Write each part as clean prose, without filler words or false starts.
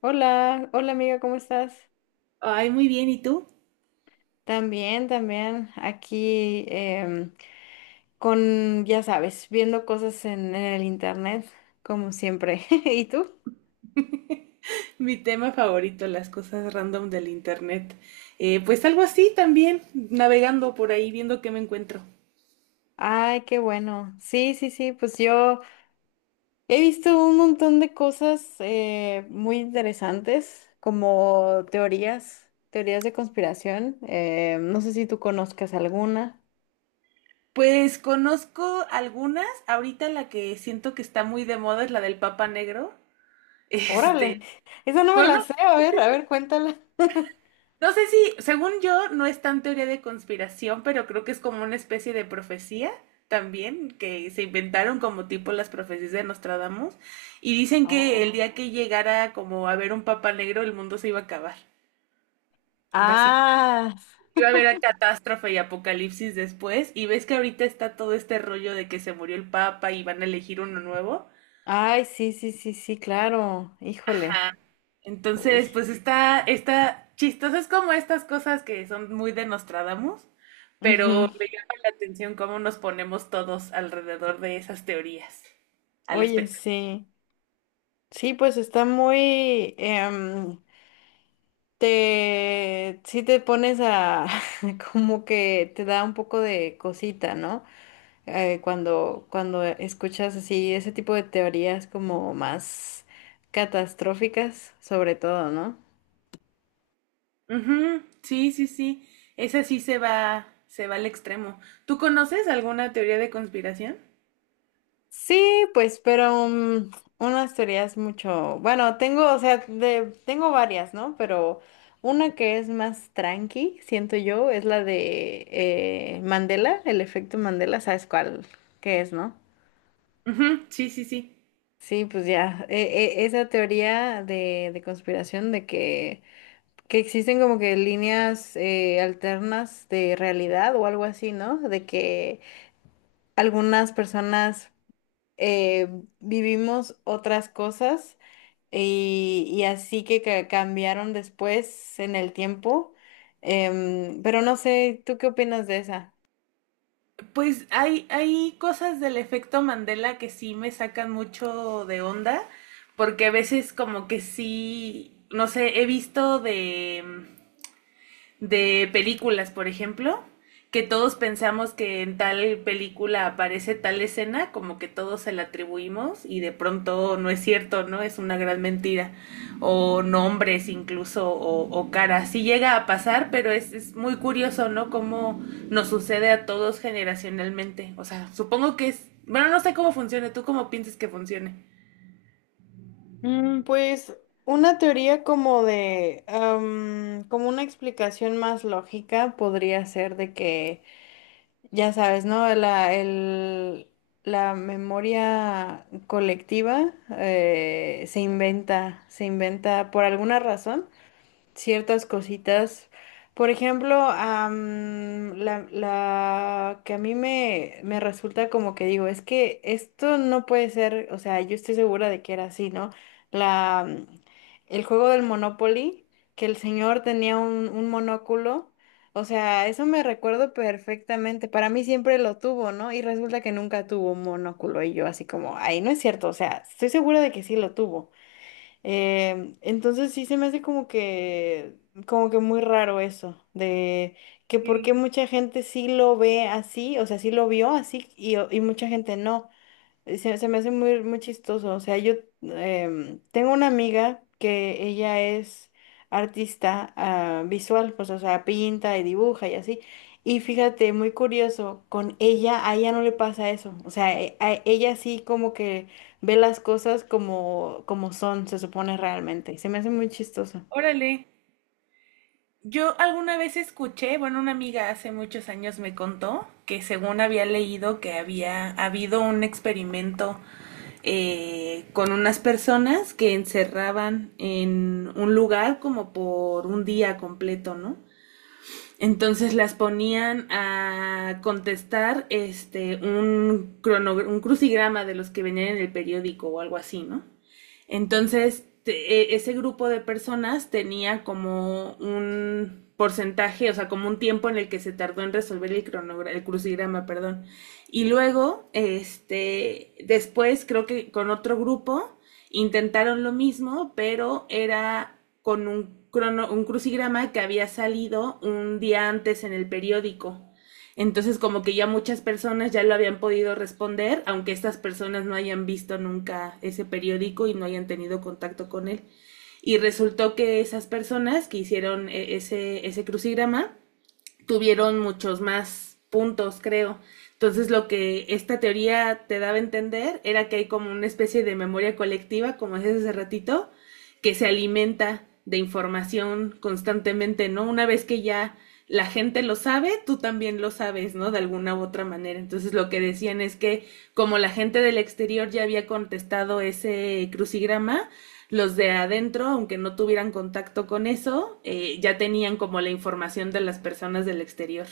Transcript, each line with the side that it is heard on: left: Hola, hola amiga, ¿cómo estás?
right: Ay, muy bien, ¿y tú?
left: También, también, aquí con, ya sabes, viendo cosas en el internet, como siempre. ¿Y tú?
right: Mi tema favorito, las cosas random del internet. Pues algo así también, navegando por ahí, viendo qué me encuentro.
left: Ay, qué bueno. Sí, sí, sí, pues yo he visto un montón de cosas muy interesantes, como teorías de conspiración. No sé si tú conozcas alguna.
right: Pues conozco algunas, ahorita la que siento que está muy de moda es la del Papa Negro.
left: Órale,
right: Este,
left: esa no me
right: bueno,
left: la sé, a ver, cuéntala.
right: no sé si, según yo, no es tan teoría de conspiración, pero creo que es como una especie de profecía también, que se inventaron como tipo las profecías de Nostradamus, y dicen que el
left: Oh.
right: día que llegara como a ver un Papa Negro, el mundo se iba a acabar. Básicamente
left: Ah,
right: iba a haber a catástrofe y apocalipsis después, y ves que ahorita está todo este rollo de que se murió el Papa y van a elegir uno nuevo.
left: ay, sí, sí, sí, sí, claro. Híjole. Uy.
right: Entonces, pues está chistoso, es como estas cosas que son muy de Nostradamus, pero
left: Ujú.
right: me llama la atención cómo nos ponemos todos alrededor de esas teorías, al
left: Oye,
right: espectáculo.
left: sí. Sí, pues está sí te pones como que te da un poco de cosita, ¿no? Cuando escuchas así ese tipo de teorías como más catastróficas, sobre todo, ¿no?
right: Sí, sí, sí, esa sí se va al extremo. ¿Tú conoces alguna teoría de conspiración?
left: Sí, pues, pero unas teorías mucho, bueno, tengo, o sea, de, tengo varias, ¿no? Pero una que es más tranqui, siento yo, es la de Mandela, el efecto Mandela, ¿sabes cuál qué es, no?
right: Ujú. Sí, sí, sí.
left: Sí, pues ya, esa teoría de conspiración de que existen como que líneas alternas de realidad o algo así, ¿no? De que algunas personas eh, vivimos otras cosas y así que, cambiaron después en el tiempo. Pero no sé, ¿tú qué opinas de esa?
right: Pues hay cosas del efecto Mandela que sí me sacan mucho de onda, porque a veces como que sí, no sé, he visto de películas, por ejemplo, que todos pensamos que en tal película aparece tal escena, como que todos se la atribuimos y de pronto no es cierto, ¿no? Es una gran mentira. O nombres incluso, o caras. Sí llega a pasar, pero es muy curioso, ¿no? Cómo nos sucede a todos generacionalmente. O sea, supongo que es... Bueno, no sé cómo funciona, ¿tú cómo piensas que funcione?
left: Pues una teoría como de, como una explicación más lógica podría ser de que, ya sabes, ¿no? La memoria colectiva se inventa por alguna razón ciertas cositas. Por ejemplo, la que a mí me resulta como que digo, es que esto no puede ser, o sea, yo estoy segura de que era así, ¿no? La, mm, el juego del Monopoly, que el señor tenía un monóculo, o sea, eso me recuerdo perfectamente, para mí siempre lo tuvo, ¿no? Y resulta que nunca tuvo un monóculo y yo así como, ay, no es cierto, o sea, estoy segura de que sí lo tuvo. Entonces sí se me hace como que muy raro eso, de que por qué
right: Sí.
left: mucha gente sí lo ve así, o sea, sí lo vio así y mucha gente no. Se se me hace muy, muy chistoso. O sea, yo tengo una amiga que ella es artista visual, pues, o sea, pinta y dibuja y así. Y fíjate, muy curioso, con ella, a ella no le pasa eso. O sea, a ella sí como que ve las cosas como, como son, se supone realmente. Y se me hace muy chistoso.
right: Órale. Yo alguna vez escuché, bueno, una amiga hace muchos años me contó que según había leído que había habido un experimento con unas personas que encerraban en un lugar como por un día completo, ¿no? Entonces las ponían a contestar este un un crucigrama de los que venían en el periódico o algo así, ¿no? Entonces, ese grupo de personas tenía como un porcentaje, o sea, como un tiempo en el que se tardó en resolver el el crucigrama, perdón. Y luego, este, después creo que con otro grupo intentaron lo mismo, pero era con un un crucigrama que había salido un día antes en el periódico. Entonces como que ya muchas personas ya lo habían podido responder, aunque estas personas no hayan visto nunca ese periódico y no hayan tenido contacto con él. Y resultó que esas personas que hicieron ese crucigrama tuvieron muchos más puntos, creo. Entonces lo que esta teoría te daba a entender era que hay como una especie de memoria colectiva, como decías hace ratito, que se alimenta de información constantemente, ¿no? Una vez que ya la gente lo sabe, tú también lo sabes, ¿no? De alguna u otra manera. Entonces lo que decían es que como la gente del exterior ya había contestado ese crucigrama, los de adentro, aunque no tuvieran contacto con eso, ya tenían como la información de las personas del exterior.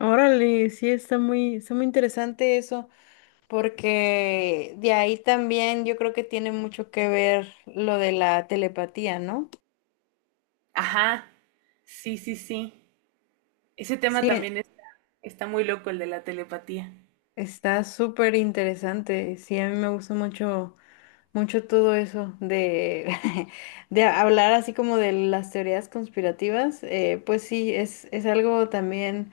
left: Órale, sí, está muy interesante eso. Porque de ahí también yo creo que tiene mucho que ver lo de la telepatía, ¿no?
right: Ajá, sí, sí, sí. Ese tema
left: Sí,
right: también es- Está muy loco, el de la telepatía.
left: está súper interesante. Sí, a mí me gusta mucho, mucho todo eso de, de hablar así como de las teorías conspirativas. Pues sí, es algo también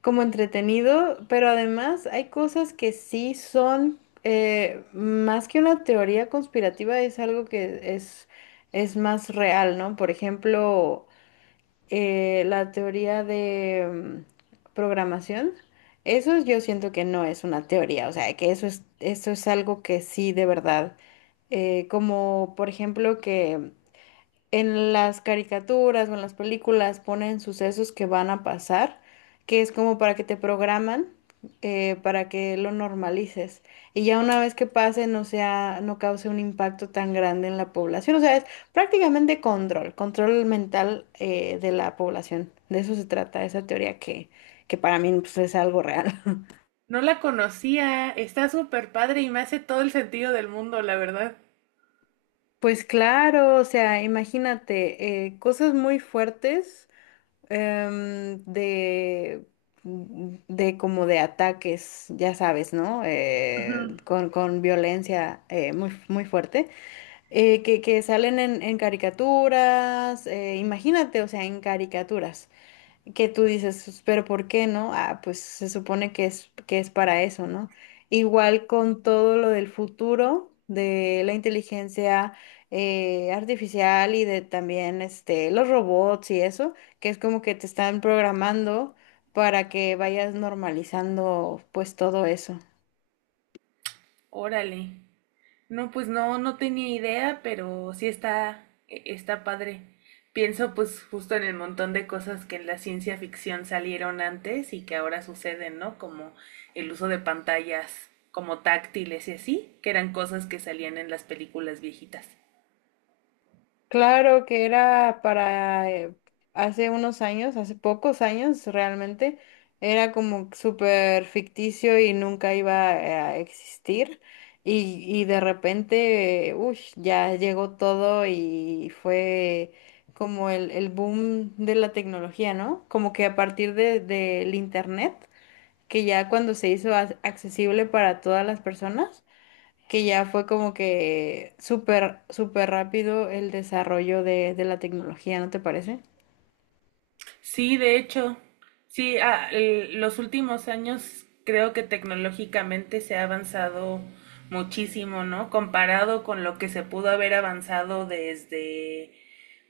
left: como entretenido, pero además hay cosas que sí son más que una teoría conspirativa, es algo que es más real, ¿no? Por ejemplo, la teoría de programación, eso yo siento que no es una teoría, o sea, que eso es algo que sí de verdad, como por ejemplo que en las caricaturas o en las películas ponen sucesos que van a pasar, que es como para que te programan, para que lo normalices. Y ya una vez que pase, no sea, no cause un impacto tan grande en la población. O sea, es prácticamente control, control mental, de la población. De eso se trata esa teoría que para mí pues, es algo real.
right: No la conocía, está súper padre y me hace todo el sentido del mundo, la verdad.
left: Pues claro, o sea, imagínate, cosas muy fuertes de de como de ataques, ya sabes, ¿no? Con con violencia muy, muy fuerte, que salen en caricaturas, imagínate, o sea, en caricaturas que tú dices, "Pues, pero ¿por qué no? Ah, pues se supone que es para eso, ¿no?" Igual con todo lo del futuro, de la inteligencia artificial y de también este, los robots y eso, que es como que te están programando para que vayas normalizando pues todo eso.
right: Órale. No, pues no, no tenía idea, pero sí está, está padre. Pienso pues justo en el montón de cosas que en la ciencia ficción salieron antes y que ahora suceden, ¿no? Como el uso de pantallas como táctiles y así, que eran cosas que salían en las películas viejitas.
left: Claro que era para hace unos años, hace pocos años realmente, era como súper ficticio y nunca iba a existir. Y de repente, uy, ya llegó todo y fue como el boom de la tecnología, ¿no? Como que a partir del internet, que ya cuando se hizo accesible para todas las personas, que ya fue como que súper, súper rápido el desarrollo de la tecnología, ¿no te parece?
right: Sí, de hecho, sí, los últimos años creo que tecnológicamente se ha avanzado muchísimo, ¿no? Comparado con lo que se pudo haber avanzado desde,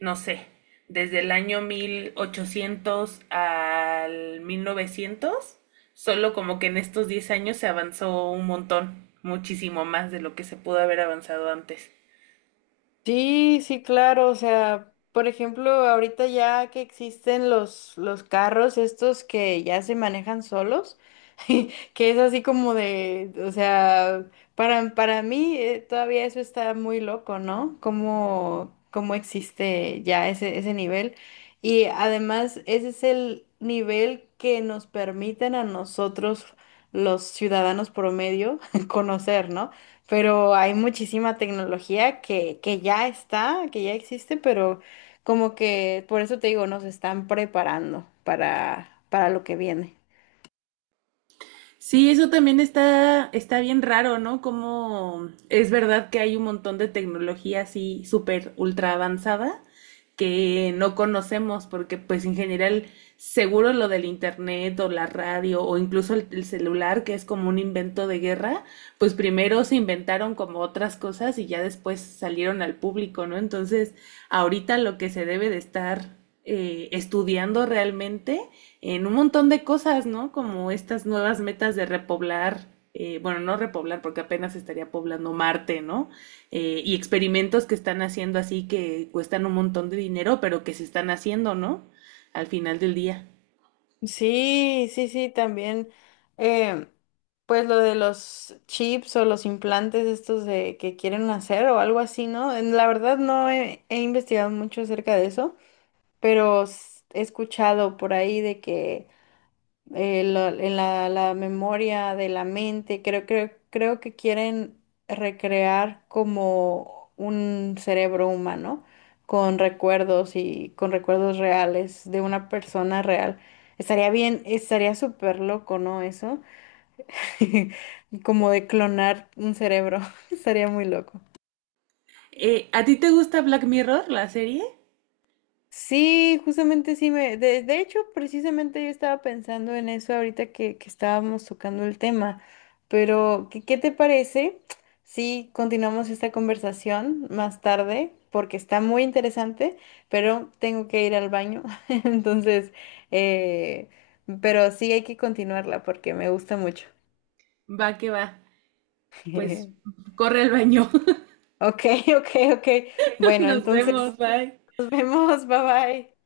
right: no sé, desde el año 1800 al 1900, solo como que en estos 10 años se avanzó un montón, muchísimo más de lo que se pudo haber avanzado antes.
left: Sí, sí, claro, o sea, por ejemplo, ahorita ya que existen los carros estos que ya se manejan solos, que es así como de, o sea, para mí todavía eso está muy loco, ¿no? ¿Cómo existe ya ese nivel? Y además, ese es el nivel que nos permiten a nosotros, los ciudadanos promedio, conocer, ¿no? Pero hay muchísima tecnología que ya está, que ya existe, pero como que, por eso te digo, nos están preparando para lo que viene.
right: Sí, eso también está bien raro, ¿no? Como es verdad que hay un montón de tecnología así súper ultra avanzada que no conocemos porque pues en general seguro lo del internet o la radio o incluso el celular que es como un invento de guerra, pues primero se inventaron como otras cosas y ya después salieron al público, ¿no? Entonces ahorita lo que se debe de estar estudiando realmente en un montón de cosas, ¿no? Como estas nuevas metas de repoblar, bueno, no repoblar porque apenas estaría poblando Marte, ¿no? Y experimentos que están haciendo así que cuestan un montón de dinero, pero que se están haciendo, ¿no? Al final del día.
left: Sí, sí, sí, también. eh, pues lo de los chips o los implantes estos de que quieren hacer o algo así, ¿no? La verdad no he investigado mucho acerca de eso, pero he escuchado por ahí de que la memoria de la mente. Creo que quieren recrear como un cerebro humano con recuerdos y con recuerdos reales de una persona real. Estaría bien, estaría súper loco, ¿no? Eso, como de clonar un cerebro, estaría muy loco.
right: ¿A ti te gusta Black Mirror, la serie?
left: Sí, justamente sí de hecho, precisamente yo estaba pensando en eso ahorita que estábamos tocando el tema, pero ¿qué te parece si continuamos esta conversación más tarde? Porque está muy interesante, pero tengo que ir al baño, entonces, eh, pero sí hay que continuarla porque me gusta mucho.
right: Va que va. Pues corre al baño.
left: Ok, ok, ok. Bueno,
right: Nos vemos,
left: entonces
right: bye.
left: nos vemos, bye bye.